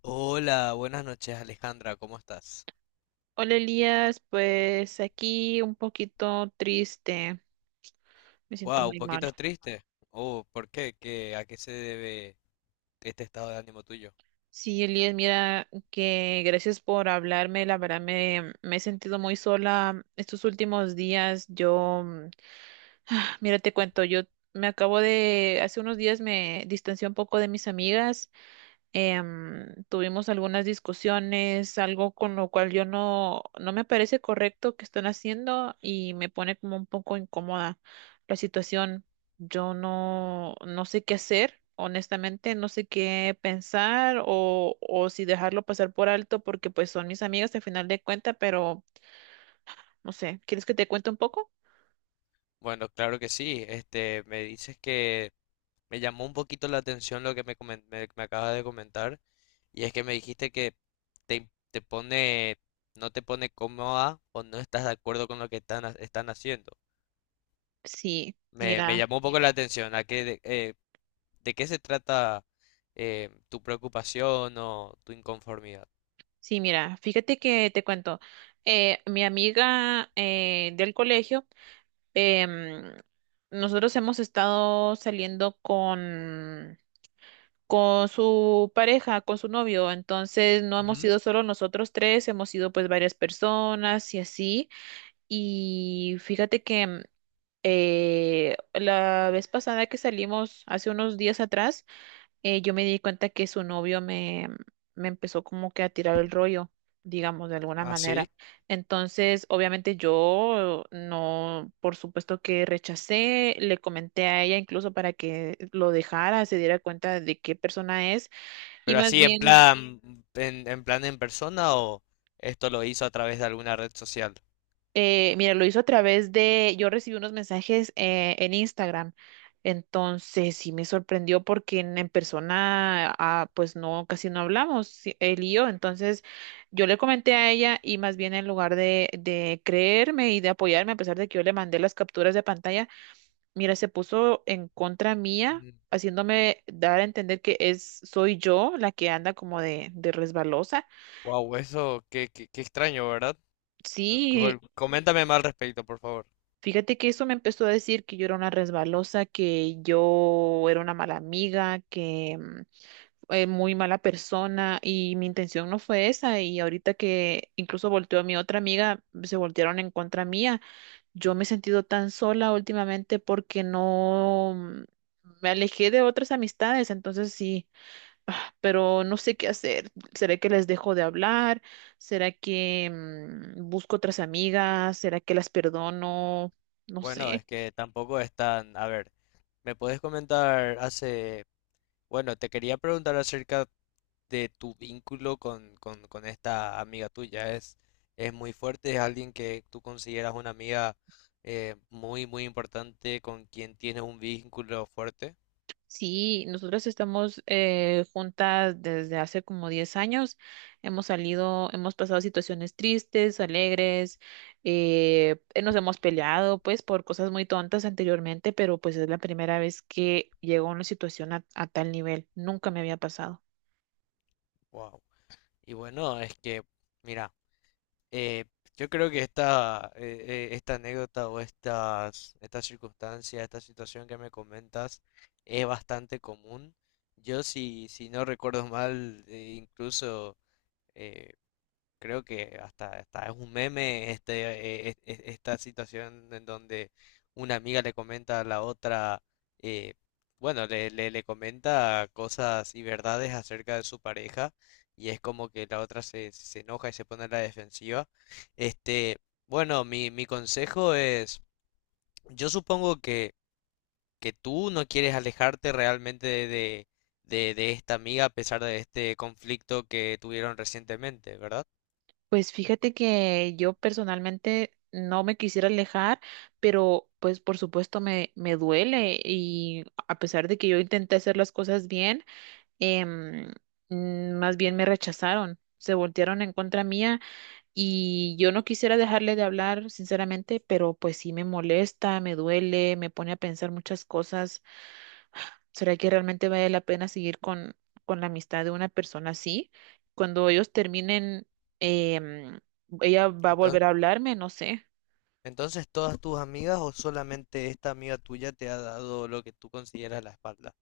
Hola, buenas noches Alejandra, ¿cómo estás? Hola Elías, pues aquí un poquito triste, me siento Wow, un muy mal. poquito triste. Oh, ¿por qué? ¿¿A qué se debe este estado de ánimo tuyo? Sí, Elías, mira que gracias por hablarme, la verdad me he sentido muy sola estos últimos días. Mira, te cuento, yo me acabo de, hace unos días me distancié un poco de mis amigas tuvimos algunas discusiones, algo con lo cual yo no, no me parece correcto que están haciendo y me pone como un poco incómoda la situación. Yo no, no sé qué hacer, honestamente, no sé qué pensar o si dejarlo pasar por alto porque pues son mis amigas al final de cuenta, pero no sé, ¿quieres que te cuente un poco? Bueno, claro que sí. Este, me dices que me llamó un poquito la atención lo que me acabas de comentar y es que me dijiste que te pone, no te pone cómoda o no estás de acuerdo con lo que están haciendo. Sí, Me mira, llamó un poco la atención. ¿¿De qué se trata tu preocupación o tu inconformidad? sí, mira, fíjate que te cuento. Mi amiga del colegio, em, nosotros hemos estado saliendo con su pareja, con su novio, entonces no hemos Ujú. sido solo nosotros tres, hemos sido pues varias personas y así. Y fíjate que la vez pasada que salimos, hace unos días atrás, yo me di cuenta que su novio me empezó como que a tirar el rollo, digamos, de alguna Ah, sí. manera. Entonces, obviamente yo no, por supuesto que rechacé, le comenté a ella incluso para que lo dejara, se diera cuenta de qué persona es y Pero más así en bien... plan, en plan en persona o esto lo hizo a través de alguna red social. Mira, lo hizo a través de, yo recibí unos mensajes en Instagram, entonces sí me sorprendió porque en persona, ah, pues no, casi no hablamos, sí, él y yo, entonces yo le comenté a ella y más bien en lugar de creerme y de apoyarme, a pesar de que yo le mandé las capturas de pantalla, mira, se puso en contra mía, haciéndome dar a entender que es, soy yo la que anda como de resbalosa. Wow, eso, qué extraño, ¿verdad? Sí. Coméntame más al respecto, por favor. Fíjate que eso me empezó a decir que yo era una resbalosa, que yo era una mala amiga, que muy mala persona y mi intención no fue esa y ahorita que incluso volteó a mi otra amiga, se voltearon en contra mía. Yo me he sentido tan sola últimamente porque no mm, me alejé de otras amistades, entonces sí ah, pero no sé qué hacer. ¿Será que les dejo de hablar? ¿Será que busco otras amigas? ¿Será que las perdono? No Bueno, es sé. que tampoco es tan... A ver, ¿me puedes comentar hace... Bueno, te quería preguntar acerca de tu vínculo con esta amiga tuya. Es muy fuerte, es alguien que tú consideras una amiga muy importante, con quien tienes un vínculo fuerte. Sí, nosotras estamos juntas desde hace como 10 años. Hemos salido, hemos pasado situaciones tristes, alegres, nos hemos peleado pues por cosas muy tontas anteriormente, pero pues es la primera vez que llego a una situación a tal nivel. Nunca me había pasado. Wow. Y bueno, mira, eh, yo creo que esta anécdota o esta circunstancia, esta situación que me comentas es bastante común. Yo si no recuerdo mal, incluso eh, creo que hasta es un meme este, esta situación en donde una amiga le comenta a la otra, eh, bueno, le comenta cosas y verdades acerca de su pareja y es como que la otra se enoja y se pone a la defensiva. Este, bueno, mi consejo es, yo supongo que tú no quieres alejarte realmente de esta amiga a pesar de este conflicto que tuvieron recientemente, ¿verdad? Pues fíjate que yo personalmente no me quisiera alejar, pero pues por supuesto me duele y a pesar de que yo intenté hacer las cosas bien, em, más bien me rechazaron, se voltearon en contra mía y yo no quisiera dejarle de hablar, sinceramente, pero pues sí me molesta, me duele, me pone a pensar muchas cosas. ¿Será que realmente vale la pena seguir con la amistad de una persona así? Cuando ellos terminen, em, ella va a Entonces, volver a hablarme, no sé. Entonces, ¿todas tus amigas o solamente esta amiga tuya te ha dado lo que tú consideras la espalda?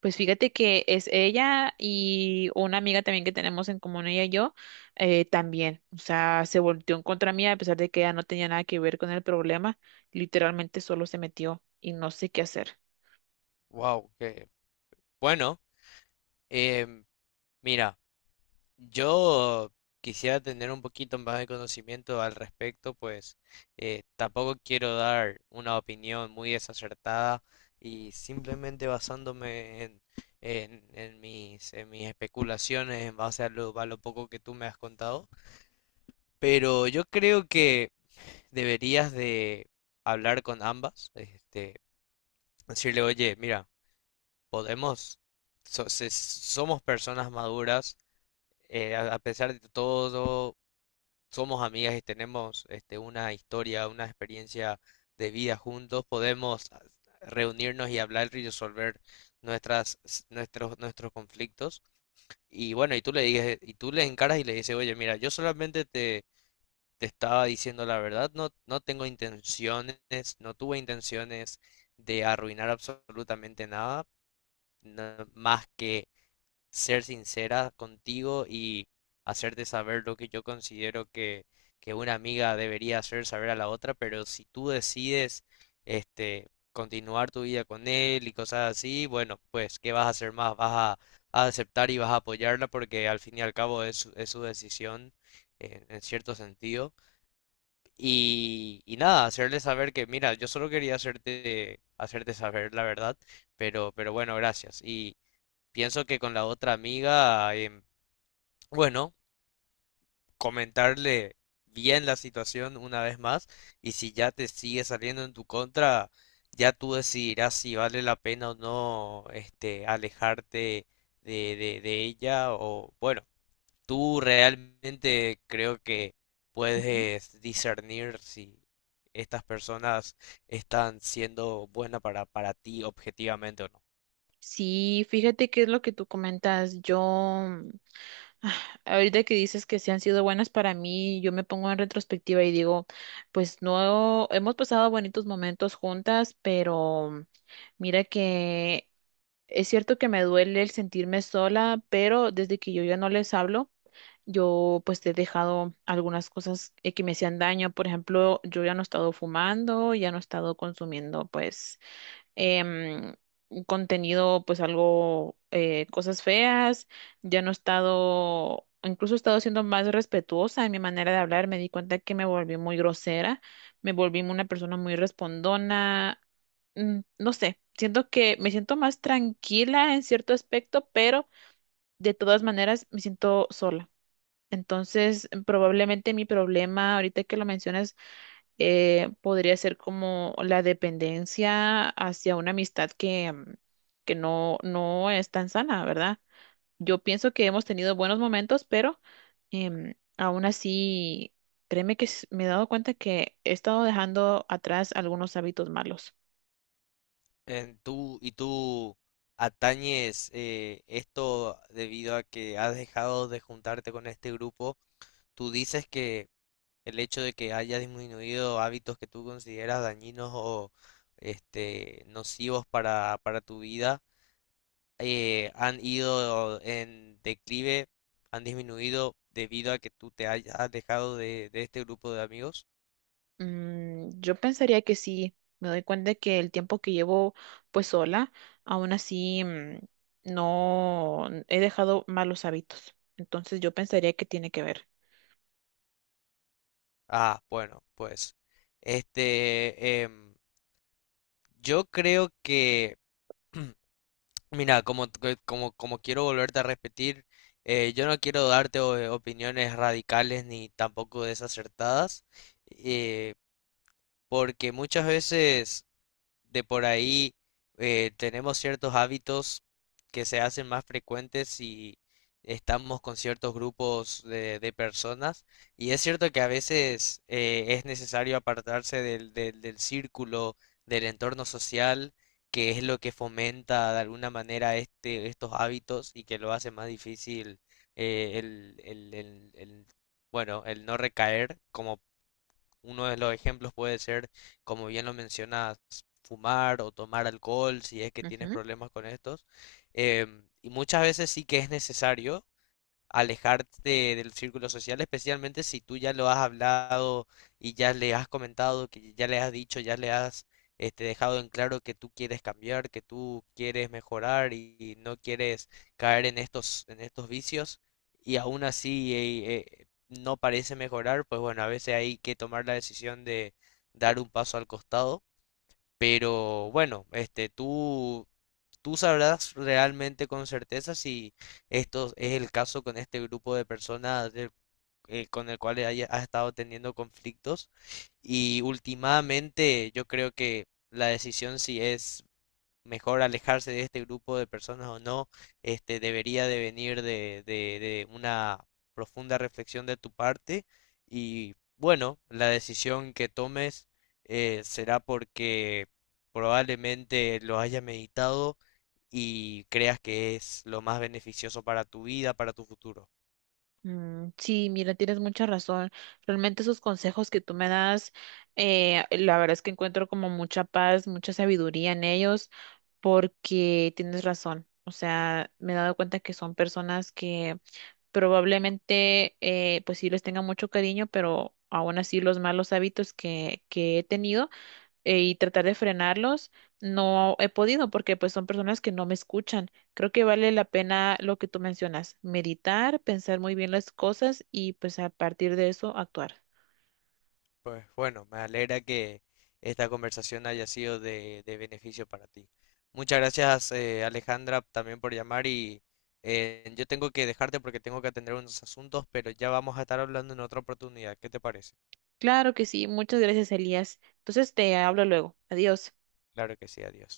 Pues fíjate que es ella y una amiga también que tenemos en común, ella y yo, también. O sea, se volteó en contra mía a pesar de que ella no tenía nada que ver con el problema. Literalmente solo se metió y no sé qué hacer. Wow, que bueno. Em, mira, yo quisiera tener un poquito más de conocimiento al respecto, pues tampoco quiero dar una opinión muy desacertada y simplemente basándome en mis especulaciones en base a lo poco que tú me has contado. Pero yo creo que deberías de hablar con ambas, este, decirle, oye, mira, podemos, somos personas maduras, a pesar de todo, somos amigas y tenemos este, una historia, una experiencia de vida juntos, podemos ah, reunirnos y hablar y resolver nuestros conflictos. Y bueno, y tú le dices, y tú le encaras y le dices, oye, mira, yo solamente te estaba diciendo la verdad, no, no tengo intenciones, no tuve intenciones de arruinar absolutamente nada, no- más que ser sincera contigo y hacerte saber lo que yo considero que una amiga debería hacer saber a la otra, pero si tú decides este continuar tu vida con él y cosas así, bueno, pues ¿qué vas a hacer más? Vas a, a aceptar y vas a apoyarla porque al fin y al cabo es su decisión en cierto sentido. Y nada, hacerle saber que, mira, yo solo quería hacerte saber la verdad, pero bueno, gracias. Y pienso que con la otra amiga, em, bueno, comentarle bien la situación una vez más, y si ya te sigue saliendo en tu contra, ya tú decidirás si vale la pena o no, este, alejarte de ella, o bueno, tú realmente creo que puedes discernir si estas personas están siendo buenas para ti objetivamente o no. Sí, fíjate qué es lo que tú comentas. Yo, ah, ahorita que dices que sí han sido buenas para mí, yo me pongo en retrospectiva y digo, pues no, hemos pasado bonitos momentos juntas, pero mira que es cierto que me duele el sentirme sola, pero desde que yo ya no les hablo, yo pues he dejado algunas cosas que me hacían daño. Por ejemplo, yo ya no he estado fumando, ya no he estado consumiendo pues em, un contenido, pues algo, cosas feas. Ya no he estado, incluso he estado siendo más respetuosa en mi manera de hablar. Me di cuenta que me volví muy grosera, me volví una persona muy respondona. No sé, siento que me siento más tranquila en cierto aspecto, pero de todas maneras me siento sola. Entonces, probablemente mi problema, ahorita que lo mencionas, podría ser como la dependencia hacia una amistad que no es tan sana, ¿verdad? Yo pienso que hemos tenido buenos momentos, pero aún así, créeme que me he dado cuenta que he estado dejando atrás algunos hábitos malos. En tú, y tú atañes esto debido a que has dejado de juntarte con este grupo. Tú dices que el hecho de que haya disminuido hábitos que tú consideras dañinos o este, nocivos para tu vida han ido en declive, ¿han disminuido debido a que tú te hayas alejado de este grupo de amigos? Mm, yo pensaría que sí, me doy cuenta que el tiempo que llevo pues sola, aún así no he dejado malos hábitos. Entonces yo pensaría que tiene que ver. Ah, bueno, pues, este, em, yo creo que, mira, como quiero volverte a repetir, yo no quiero darte opiniones radicales ni tampoco desacertadas, eh, porque muchas veces de por ahí tenemos ciertos hábitos que se hacen más frecuentes si estamos con ciertos grupos de personas. Y es cierto que a veces es necesario apartarse del círculo, del entorno social, que es lo que fomenta de alguna manera este, estos hábitos y que lo hace más difícil el, bueno, el no recaer como uno de los ejemplos puede ser, como bien lo mencionas, fumar o tomar alcohol si es que tienes problemas con estos. Em, y muchas veces sí que es necesario, alejarte del círculo social, especialmente si tú ya lo has hablado y ya le has comentado, que ya le has dicho, ya le has este, dejado en claro que tú quieres cambiar, que tú quieres mejorar y no quieres caer en estos vicios y aún así no parece mejorar, pues bueno, a veces hay que tomar la decisión de dar un paso al costado. Pero bueno, este, tú sabrás realmente con certeza si esto es el caso con este grupo de personas, con el cual has estado teniendo conflictos. Y últimamente yo creo que la decisión si es mejor alejarse de este grupo de personas o no, este, debería de venir de una profunda reflexión de tu parte y bueno, la decisión que tomes será porque probablemente lo hayas meditado y creas que es lo más beneficioso para tu vida, para tu futuro. Mm, sí, mira, tienes mucha razón. Realmente esos consejos que tú me das, la verdad es que encuentro como mucha paz, mucha sabiduría en ellos, porque tienes razón. O sea, me he dado cuenta que son personas que probablemente, pues sí les tenga mucho cariño, pero aún así los malos hábitos que he tenido y tratar de frenarlos, no he podido porque pues son personas que no me escuchan. Creo que vale la pena lo que tú mencionas, meditar, pensar muy bien las cosas y pues a partir de eso actuar. Pues bueno, me alegra que esta conversación haya sido de beneficio para ti. Muchas gracias, Alejandra, también por llamar y yo tengo que dejarte porque tengo que atender unos asuntos, pero ya vamos a estar hablando en otra oportunidad. ¿Qué te parece? Claro que sí, muchas gracias, Elías. Entonces te hablo luego. Adiós. Claro que sí, adiós.